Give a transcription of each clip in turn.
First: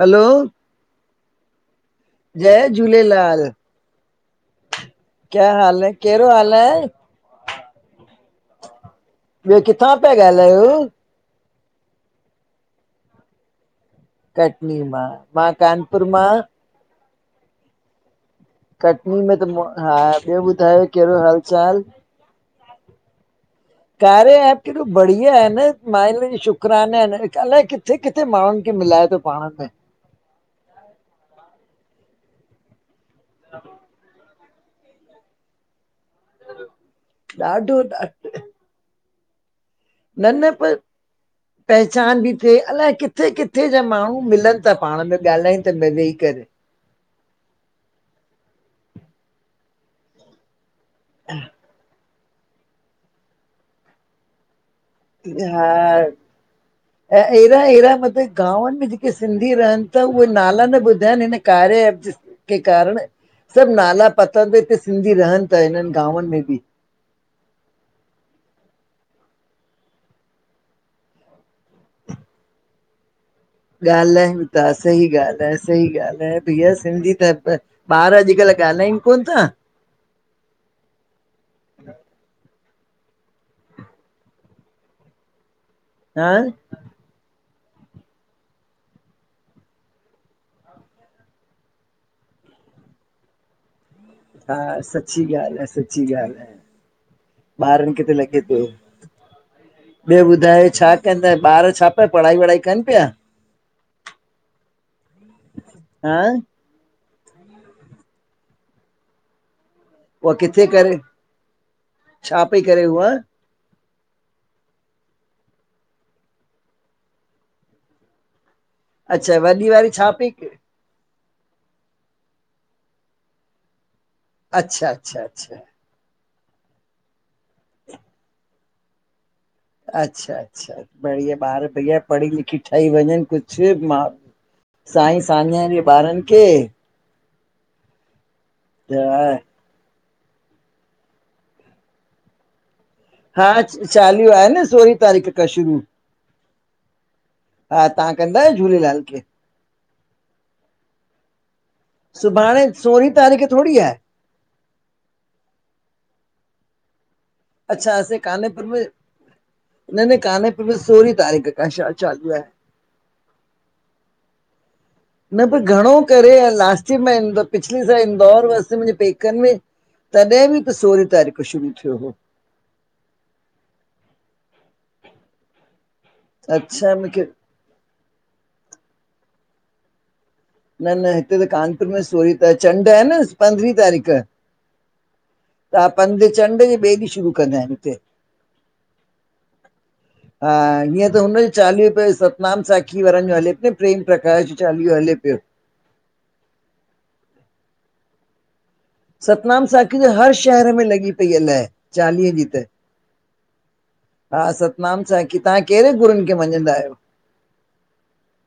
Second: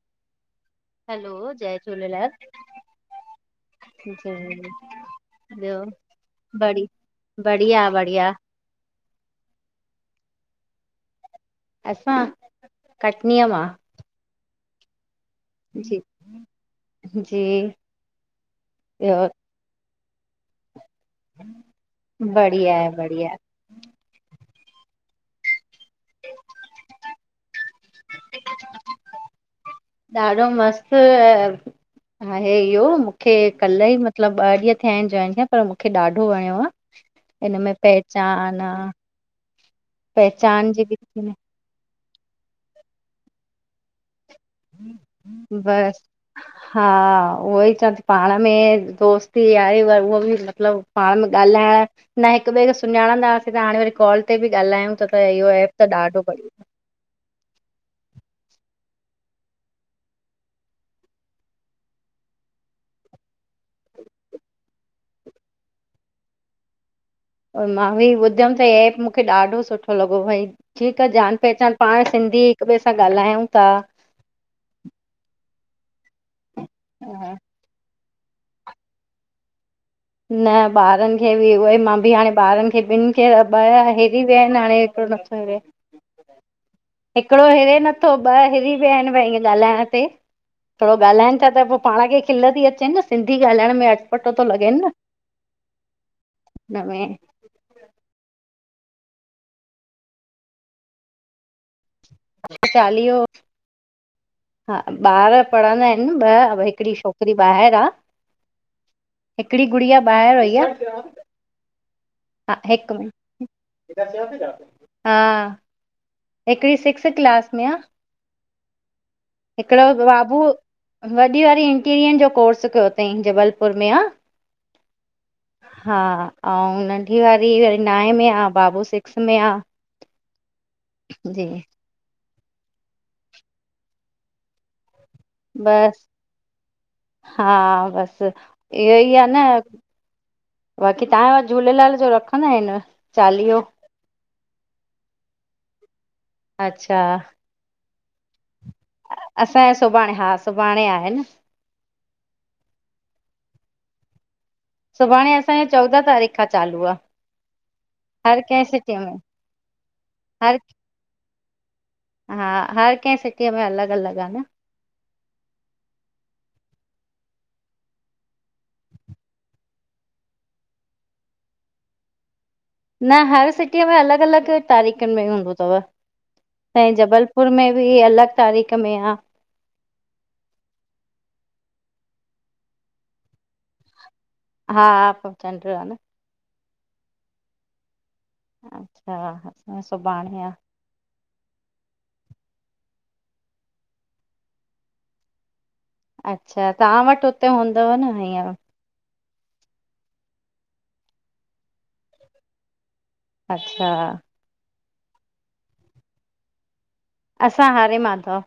हलो hello जय झूलेलाल। जय झूलेलाल क्या हाल ॿियो है कहिड़ो हाल ब आहे बढ़िया, बढ़िया। ॿियो किथां पिया ॻाल्हायो? असां कटनीय मां। कटनी मां, मां जी कानपुर मां। जी। कटनी ॿियो में त मो हा ॿियो ॿुधायो? कहिड़ो हाल चाल? बढ़िया आहे बढ़िया कार्या ऐप केदो बढिया आहे न मालिक जा शुकराना आहेन। अलाए कि किथे किथे माण्हुनि खे मिलाए थो पाण में? ॾाढो मस्तु आहे इहो मूंखे कल्ह ई मतलब ॿ ॾींहं थिया आहिनि जॉइन थिया पर मूंखे ॾाढो वणियो आहे हिन में ॾाढो ॾा- पहचान आ। न न पहचान पर जी बि पहचान बि थिए अलाए किथे किथे जा माण्हू मिलनि त पाण में ॻाल्हायनि त बस वेही करे। हा उहो ई चाती पाण में दोस्ती आहे व उहो बि मतलबु पाण में ॻाल्हाया न हिक ॿिए खे सुञाणंदासीं त हाणे वरी कॉल ते बि ॻाल्हायूं त त इहो एप त हा ॾाढो बढ़िया ऐं अहिड़ा अहिड़ा मतिलबु गांवनि में जेके सिंधी रहनि था उहे नाला न ॿुधनि हिन कार्य ऐप के कारण सभु नाला पता त हिते सिंधी रहनि था हिननि गांवनि में बि मां बि ॿुधमि त हीउ एप मूंखे ॾाढो सुठो लॻो भई ठीकु आहे जान पहचान पाण सिंधी हिक ॿिए सां ॻाल्हायूं था ॻाल्हायूं ता सही ॻाल्हि आहे सही ॻाल्हि आहे भैया सिंधियत हा ॿार अॼुकल्ह ॻाल्हाइनि कोन ता न ॿारनि खे बि उहेई मां बि हाणे ॿारनि खे ॿिन्हीं खे ॿ हिरी विया आहिनि हाणे एॾा सारा [inaudible] हा हिकिड़ो हिरे नथो ॿ हिरी विया आहिनि भई ॻाल्हाइण ते थोरो ॻाल्हाइनि था त पोइ पाण खे खिल थी अचेनि न सिंधी ॻाल्हाइण में थो हा लॻेनि सची ॻाल्हि आहे सची ॻाल्हि आहे न मे ॿारनि खे त लॻे पियो ॿियो ॿुधाए छा कंदा ॿार छा पढ़ाई वढ़ाई कनि पिया चालीहो हा ॿार पढ़ंदा आहिनि हा ॿ हिकिड़ी छोकिरी ॿाहिरि आहे हिकिड़ी गुड़िया उहा ॿाहिरि वई किथे आ करे छा हा पई करे हिकु उहा मिन् हा हिकिड़ी सिक्स्थ क्लास में आ अच्छा वॾी हिकिड़ो वारी छा पई बाबू वॾी वारी इंटीरियर जो कोर्स कयो अथई जबलपुर में अच्छा -अच्छा- अच्छा हा आऊ ऐं नंढी वारी वरी नाएं में आहे बाबू सिक्स में आहे अच्छा अच्छा बढ़िया जी ॿार भईया पढ़ी लिखी ठही वञनि कुझु मा साईं साञाय ॾे बसि ॿारनि खे हा बसि इहो ई आहे न त बाक़ी तव्हां वटि झूलेलाल जो रखंदा आहिनि हा चालीहो? चालीहो आ न सोरहीं तारीख़ खां शुरू अच्छा हा तव्हां कंदा आहियो झूलेलाल खे असांजो सुभाण हा सुभाणे आहे न सुभाणे सोरहीं तारीख़ थोड़ेई आहे सुभाणे असांजो चोॾहं तारीख़ खां चालू आहे अच्छा असां जे कानपुर में न न हर कानपुर में सोरहीं तारीख खां आहे चालू आहे हा हर कंहिं सिटीअ में अलॻ अलॻ आहे न न पर घणो करे लास्ट में मां पिछली साल इंदौर हुअसि मुंहिंजे पेकनि में तॾहिं बि त सोरहीं तारीख़ खां शुरू थियो हो न हर सिटीअ में अलग- अलग तारीख़ुनि में हूंदो अथव असांजे अच्छा मूंखे जबलपुर में बि अलग तारीख़ में आ न न हिते त कानपुर में सोरीह त चंड आहे न पंद्रहीं तारीख़ हा चंड त आ न पंध चंड जे ॿिए ॾींहुं शुरू कंदा आहिनि हिते अच्छा असां सुभाणे आ हा हीअं त हुनई चालीहो पियो सतनाम साखी वारनि जो हले पियो, प्रेम प्रकाश जो चालीहो हले पियो। अच्छा तां वटि हुते हूंदव न हिअर? सतनाम साखी जी हर शहर में लॻी पई आ लय, चालीहे जी त। अच्छा हा सतनाम साखी तां कहिरे गुरूनि खे मञंदा आहियो। असां हरे माधव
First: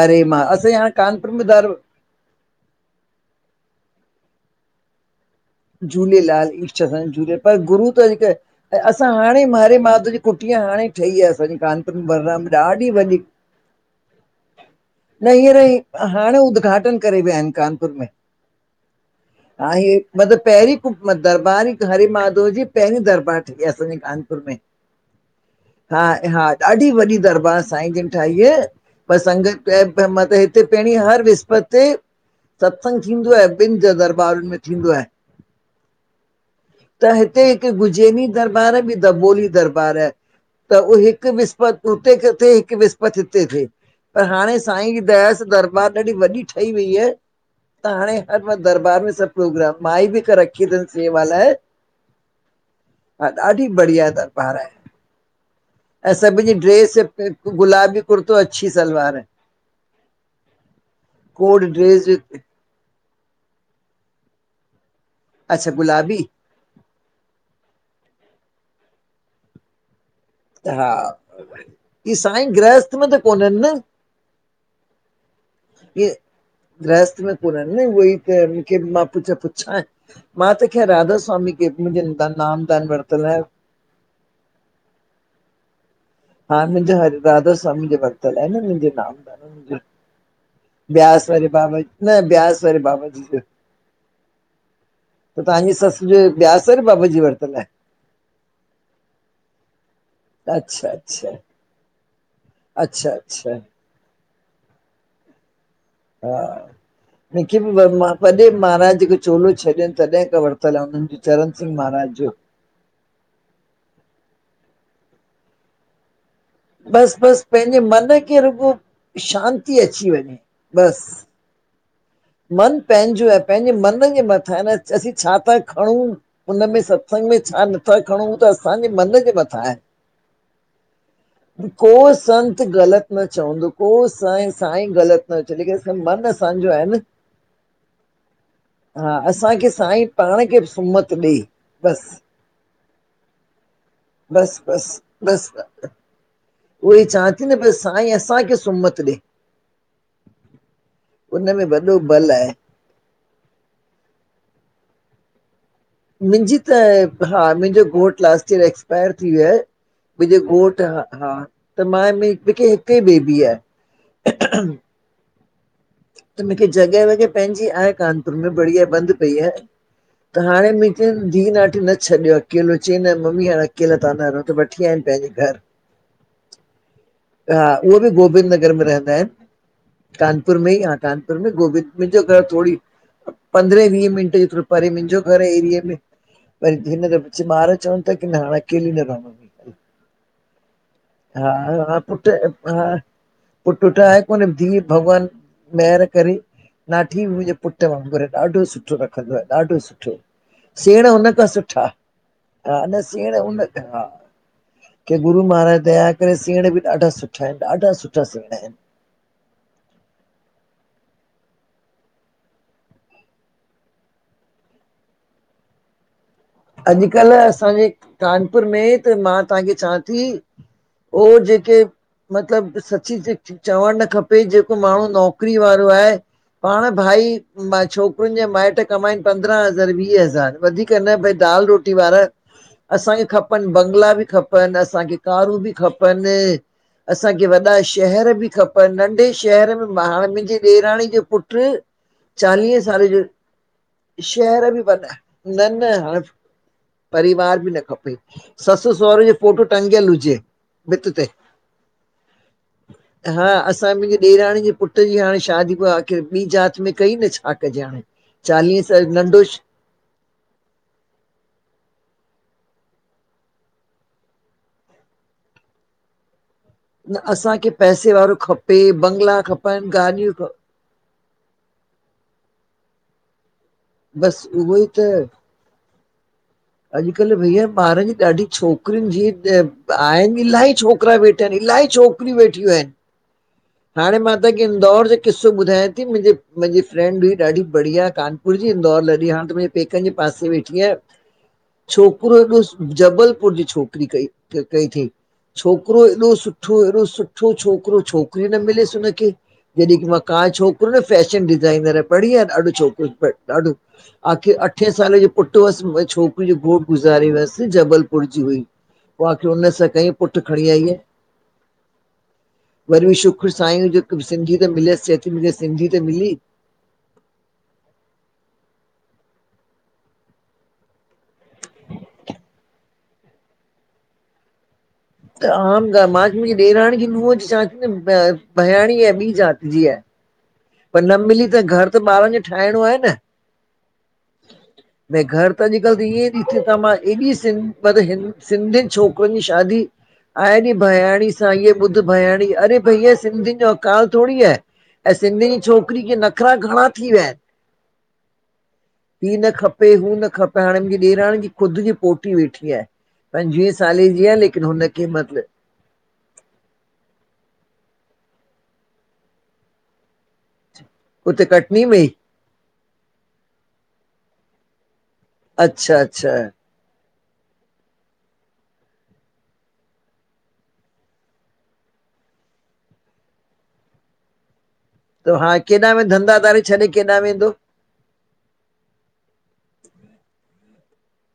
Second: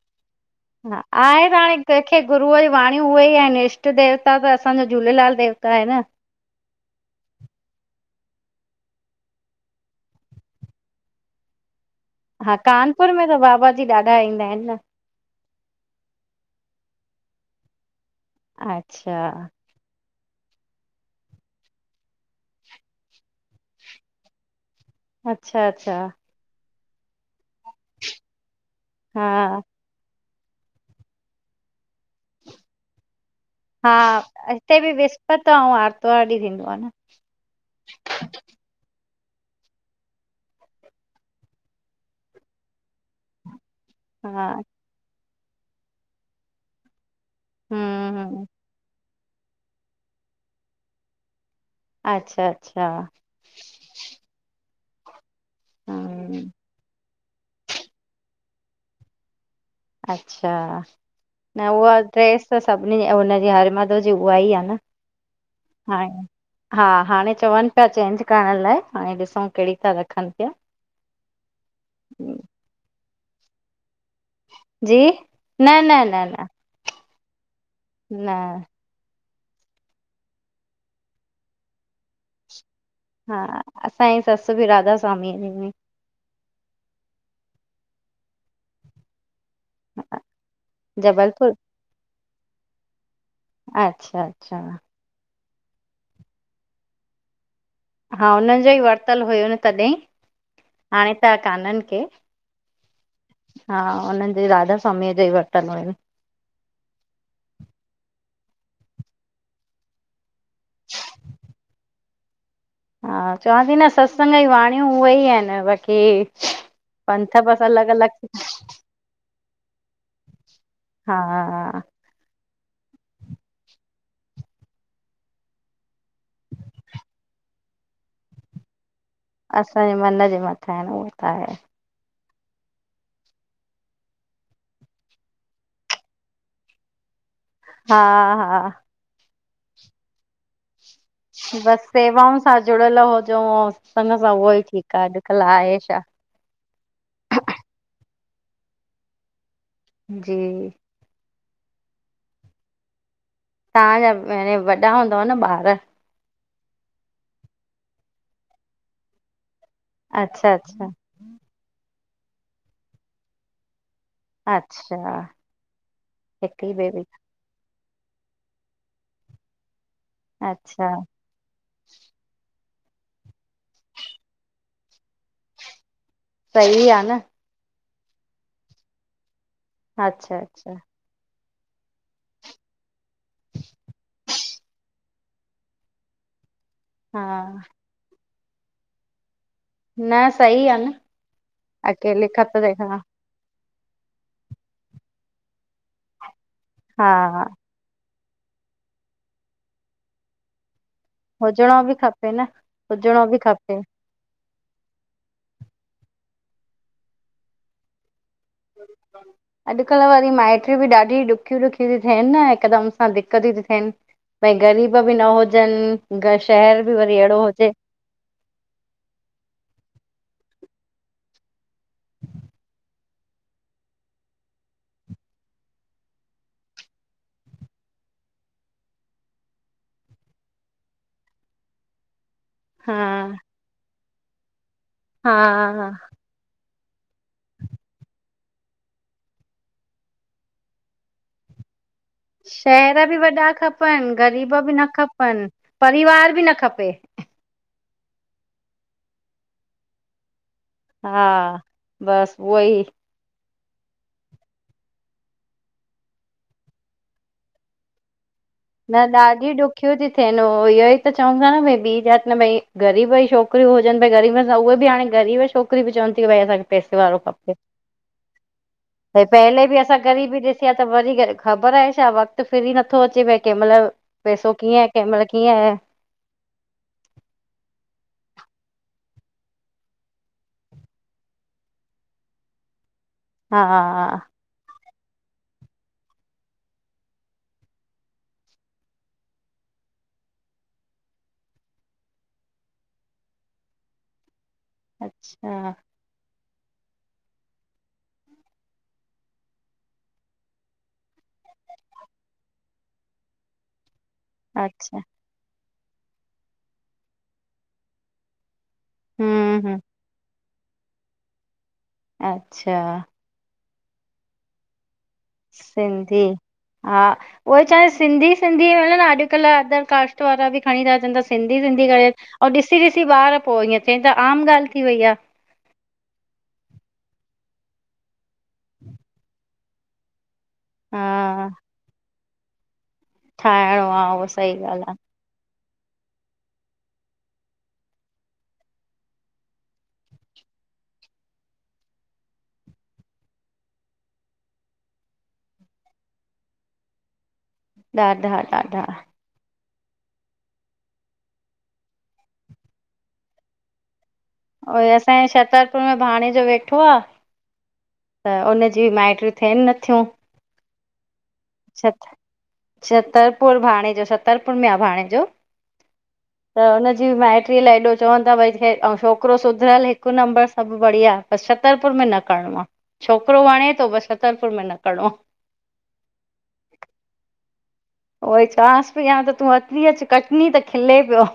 हरे मां, असीं हाणे हा कानपुर में आहे त दर हाणे कंहिंखे गुरूअ जी वाणी उहेई आहिनि इष्ट देवता त असांजा झूलेलाल देवता आहिनि न झूलेलाल इष्ट असांजो झूलेलाल पर गुरू त हिकु ऐं असां हाणे हरे माधव जी कुटिया हाणे ठही आ असांजी कान हा कानपुर में त बाबा जी ॾाढा ईंदा आहिनि न। न हींअर ई हाणे उद्घाटन करे विया आहिनि कानपुर में। अच्छा आहे मतिलबु पहिरीं कु दरबार हरि माधव जी पहिरीं दरबार ठही आ असांजे कानपुर में। अच्छा अच्छा हा हा ॾाढी वॾी दरबार साईं जिन ठाई है। पर हा संगत मत हिते पहिणी हर विस्पति ते सत्संग थींदो आ। ॿिनि जॻह दरबारनु में थींदो आहे। पता आउं आर्तवार ॾीं थींदो। आहे न त हिते हिकु गुजैनी दरबार आ बि दबोली दरबार आह। त उह हिकु विसपति हुते क थिए हिकु विसपति हिते थिए। पर हा हाणे साईं जी दया सां दरबार ॾाढी वॾी ठही वई आ। त हाणे हम्म हर हम्म बार दरबार में सभु प्रोग्राम, माई बि हिकु रखी तनि सेवा लाए। अच्छा अच्छा हा ॾाढी बढ़िया दरबार आहे, ऐं सभिन हम्म जी ड्रेस त गुलाबी कुर्तो अच्छी सलवार अच्छा कोड न उवा ड्रेस अच्छा त सभिनीनि जी अ हुनजी हरे मादव जी उहा ई आ न गुलाबी हाणे। हा हाणे चवनि पिया चेंज करणु लाइ, हाणे ॾिसूं कहिड़ी ता रखनि। पिया हा ई साईं गृहस्थ में त कोननि न? जी न न इहे न न गृहस्थ में कोननि न उहोई त मूंखे मां पुछ पुछाए। मां त खेर राधा स्वामी के मुंहिंजे त नाम दान वर हा असांई ससु बि राधा स्वामी जी में। हा मुंहिंजो हर राधा स्वामी जो वरतल आहे न मुंहिंजे नाम। ब्यास वारे जबलपुर बाबा न ब्यास वारे बाबा जी जो अच्छा अच्छा त तव्हांजी ससु जो ब्यास वारे बाबा जी वरतल आहे। हा हुननि जो ई वरतलु हुयो न तॾहिं, अच्छा हाणे अच्छा त काननि खे। अच्छा अच्छा हा हुननि जे राधा स्वामीअ जाई वरतल हुअन। हा मूंखे बि वॾे महाराज ॼेको चोलो छॾियनि तॾहिं खां वरितल आहे हुनननि जो चरण सिंह महाराज जो। हा चवांती न सत्संग जी वाणियूं उहे ई आहिनि बाक़ी बसि पंथ बसि पंहिंजे अलॻि मन अलॻि खे रुगो शांती अची वञे, हा बसि। मन पंहिंजो आहे पंहिंजे मन जे मथां आहे न असीं छा ता खणूं। हुनमें सत्संग में छा नथा खणऊ त असांजे मन जे मथां आहे असांजे मन जे मथां आहिनि उहो त आहे। को संत ग़लति न चवंदो को साई साईं ग़लति न चव लेकिन मनु असांजो आहे न। हा, हा। हा, असांखे साईं पाण खे सुमत ॾे बसि बस सेवाऊनि सां जुड़ियल हुजऊं सतसंग सां उहो बस ई ठीकु आ अॼुकल्ह आहे छा? ऊहे ई चा थी न भई साई असां खे सुमत दे। जी। उनमें वॾो बलु आहे। तव्हांजा हने वॾा हूंदव न ॿार? मुंहिंजी त हा मुंहिंजो घोटु लास्ट ईयर एक्सपायर थी वियो आहे, मुंहिंजो अच्छा अच्छा घोटु ह हा त मां मूंखे हिक ई बेबी आहे। अच्छा। त हिक मूंखे ई बेबी जॻह वॻह पंहिंजी आहे कानपुर में, बढ़िया बंदि पई आहे। त हाणे अच्छा [unintelligible] धीउ, नाठी न छॾयो अकेलो। चई न मम्मी हाणे अकेला तहां न रहो, त वठी आया इनि पंहिंजे घर। [inaudible] सही आ न। हा उह बि गोबिंद नगर में रहंदा आइन। अच्छा, अच्छा। हा कानपुर में गोबिंद, मिंजो घर थोडी़ पंद्रहें-वीहे मिंटे जेत्रो परे मिंजो घर एरिए में वरी हिन जे विच हा ॿार चवनि था की न, हाणे अकेली न रव न सही आ न हा, हा, अकेले पुट खत हा। तंहिंखां पुट्र वुट आहे कोने, धीअ भॻवान मेंहर करे, नाठी हा मुंजो पुट पुट्र वांगुर, ॾाढो सुठो रखंदो आ, ॾाढो सुठो, सेंण हुन [unintelligible] हुजिणो सुठा, बि खपे न हा, न हुजिणो सेंण बि उन खपे का कि गुरु महाराज दया करे, सेंण बि ॾाढा सुठा आहिन, ॾाढा सुठा सेण आहिंन। [inaudible] अॼुकल्ह वरी माइट्रियूं बि ॾाढी ॾुखियूं-ॾुखियूं थी थियनि न, हिकदम सां दिक्तियूं थ्यूं थियन। भई ग़रीब बी न हुजन, ग शहर बि वरी ऐड़ो अॼुकल्ह हुजे। असांजे कानपुर में, त मां तहांखे चवां थी, ओ जेके मतलब सची-सची चवणु न खपे, जेको माणू नौकरी वारो आहे। पाण भाई, मा छोकरुन जे माइट्र कमाइन पंद्रहं हज़ार, वीह हज़ार, वधीक न भई दाल-रोटी वारा, हा असांखे खपन बंगला बि खपन, असांखे हा कारूं बि हा, खपन [inaudible] असांखे वॾा शहर बि खपन, नंढे शहर में, मा हाणे मुंजी ॾेराणी जो पुट्र चालीहें शहर साले बि जो, वॾा खपनि ग़रीब शहर बि न वॾा। खपनि न-न हाण। परिवार बि न खपे परिवार बि न खपे, ससु-सौहरे जो फोटू टंग्यल हुजे। भित ते हा, बस उओ ई। हा, असां मुंजे ॾेराणी जे पुट जी हाणे शादी पो आख़िर ॿी जात में कई न, छा कजे हाणे। चालीह स न, नंढो ॾाढी ॾु ॾुख्यूं तो थियनि उ इहो ई त चवनि था न भई ॿी जात न भई ग़रीब ई छोकिरियूं हुजनि भई ग़रीब सां उहे बि हाणे गरीब छोकरीयूं बी चवन थियूं भई असांखे पैसे न, वारो खप्पे। असांखे पैसे वारो खपे ऐं बंगला पहले भी खपनि असां गाॾियूं गरीबी ख ॾिसी ॾिठी आ, ख़बर आहे छा, वक़्तु फिरी नथो अचेव, भइ केहमल बसि पेसो उहो कीअं आ, ई त केमल कीअं आ। अॼु-कल्ह भैया ॿारनि जी ॾाढी छोकरियुन जी, आहिन इलाही छोकरा वेठा हिन, इलाही छोक करी वेठियूं एन। हाणे हा मां ताके इंदौर जो किस्सो ॿुधायां ती। मुंजी, मुंजी फ्रेंंड हुई ॾाढी बढ़िया कान पुर जी इंदौर लॾे। हाण त [unintelligible] पेकनि जे पासे वेठी आ। छोकिरो ॾिस जबलपुर जी छोकरी कई कई थइ। अच्छा छोकरो एॾो सुठ सुठो, एॾो सुठो छोकरो, छोकरी न मिलयस हुनखे। जॾिकी मां का छोकरो न फैशन डिजाइनर आ। बढ़िया ॾाढो छोकरो ब ॾाढो आखिर अठें अच्छा साले जो पुट हुअस। छोकरीअ जो घोट गुज़ारे वयुस, जबलपुर जी हुई। पो आखिर हम्म हम्म उनसां कइं। पुट खणी आई आहे। अच्छा वरी बि शु खुरसायूं जेक सिंधी त मिलयसि सिंधी, आ उओ ही चवां सिंधी-सिंधी मिल न। अॼु-कल्ह अदर कास्ट वारा बि खणी था अचनि त सिंधी-सिंधी करे अऊं ॾिसी-ॾिसी ॿार पोइ ईअ थींता, आम ॻाल थी वई आ। त आम ॻा मा, मुंजी ॾेराणींअ जी नूहं चंया ती न भयाणी ऐं ॿी जात जी आहे। पर न मिली हा त, घर त ॿारन जो ठाहिणो आहे न। ठाहिणो आहे, उहा सही ॻाल्ह आ। भई घर त अॼु-कल्ह त ईअं ई ॾि थए त मां एॾी सिं मतलब हिन सिंधियुनि छोकरुनि जी शादी आहे नी भयाणी सां, इए ॿुध भयाणी। अरे भईया, सिंधियुन जो अकाल थोडी़ आहे। ऐं सिंधियुनि जी छोकिरी के नखरा घणा थी विया आहिनि। ॾाढा- ॾाढा हीउ न खपे, हू न खपे, हाणे मुंहिंजी ॾेराणी जी खुदि जी पोटी वेठी आहे। पंजवीह सालनि जी आहे। ल असांजे छात्तर ॻोठु में भाणे जो वेठो आहे त हुनजी माइटी थियनि नथियूं। उते कटनी में छत ई? छतरपुर भाणे जो, छतरपुर में आहे भाणे जो। अच्छा- अच्छा त हुनजी माइटीअ लाइ एॾो चवनि था, भई ऐं छोकिरो सुधरियल हिकु नंबर सभु बढ़िया। बसि छतरपुर में न करिणो आहे। छोकिरो वणे थो, बसि छतरपुर में न करिणो आहे। त हा केॾा में धंधा धारे छॾे केॾा में वेंदो? उहोई चवासं पई, या त तूं अची अच कटनी त खिले पियो।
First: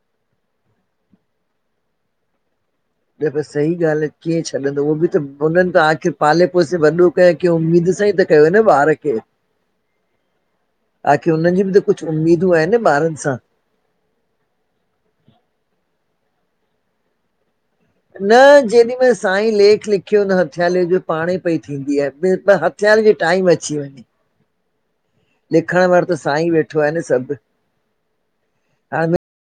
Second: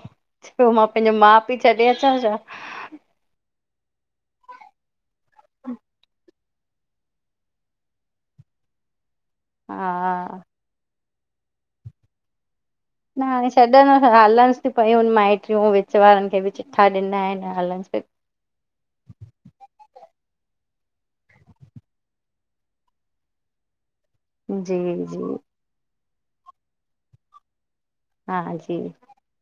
पोइ मां पंहिंजा माउ पीउ छॾे अचां छा? न त सही ॻाल्हि आहे, कीअं छॾींदो उहो बि त, हुननि त आख़िर पाले पोसे वॾो कयो, कंहिं उमेद सां ई त कयो न ॿार खे। हा हा आखिर हुननि जी बि त कुझु उमेदूं आहिनि न। ॿारनि न सां हाणे छॾनि हलनिस थी पयूं माइटियूं विच वारनि खे बि चिठा ॾिना आहिनि। हलस न जेॾी महिल साईं लेख लिखियो न हथियाले जो पाण ई पई थींदी आहे। थियण जो टाइम अची वञे। जी -जी लिखण वारो त साईं वेठो आहे न सभु। हा हा जी हाणे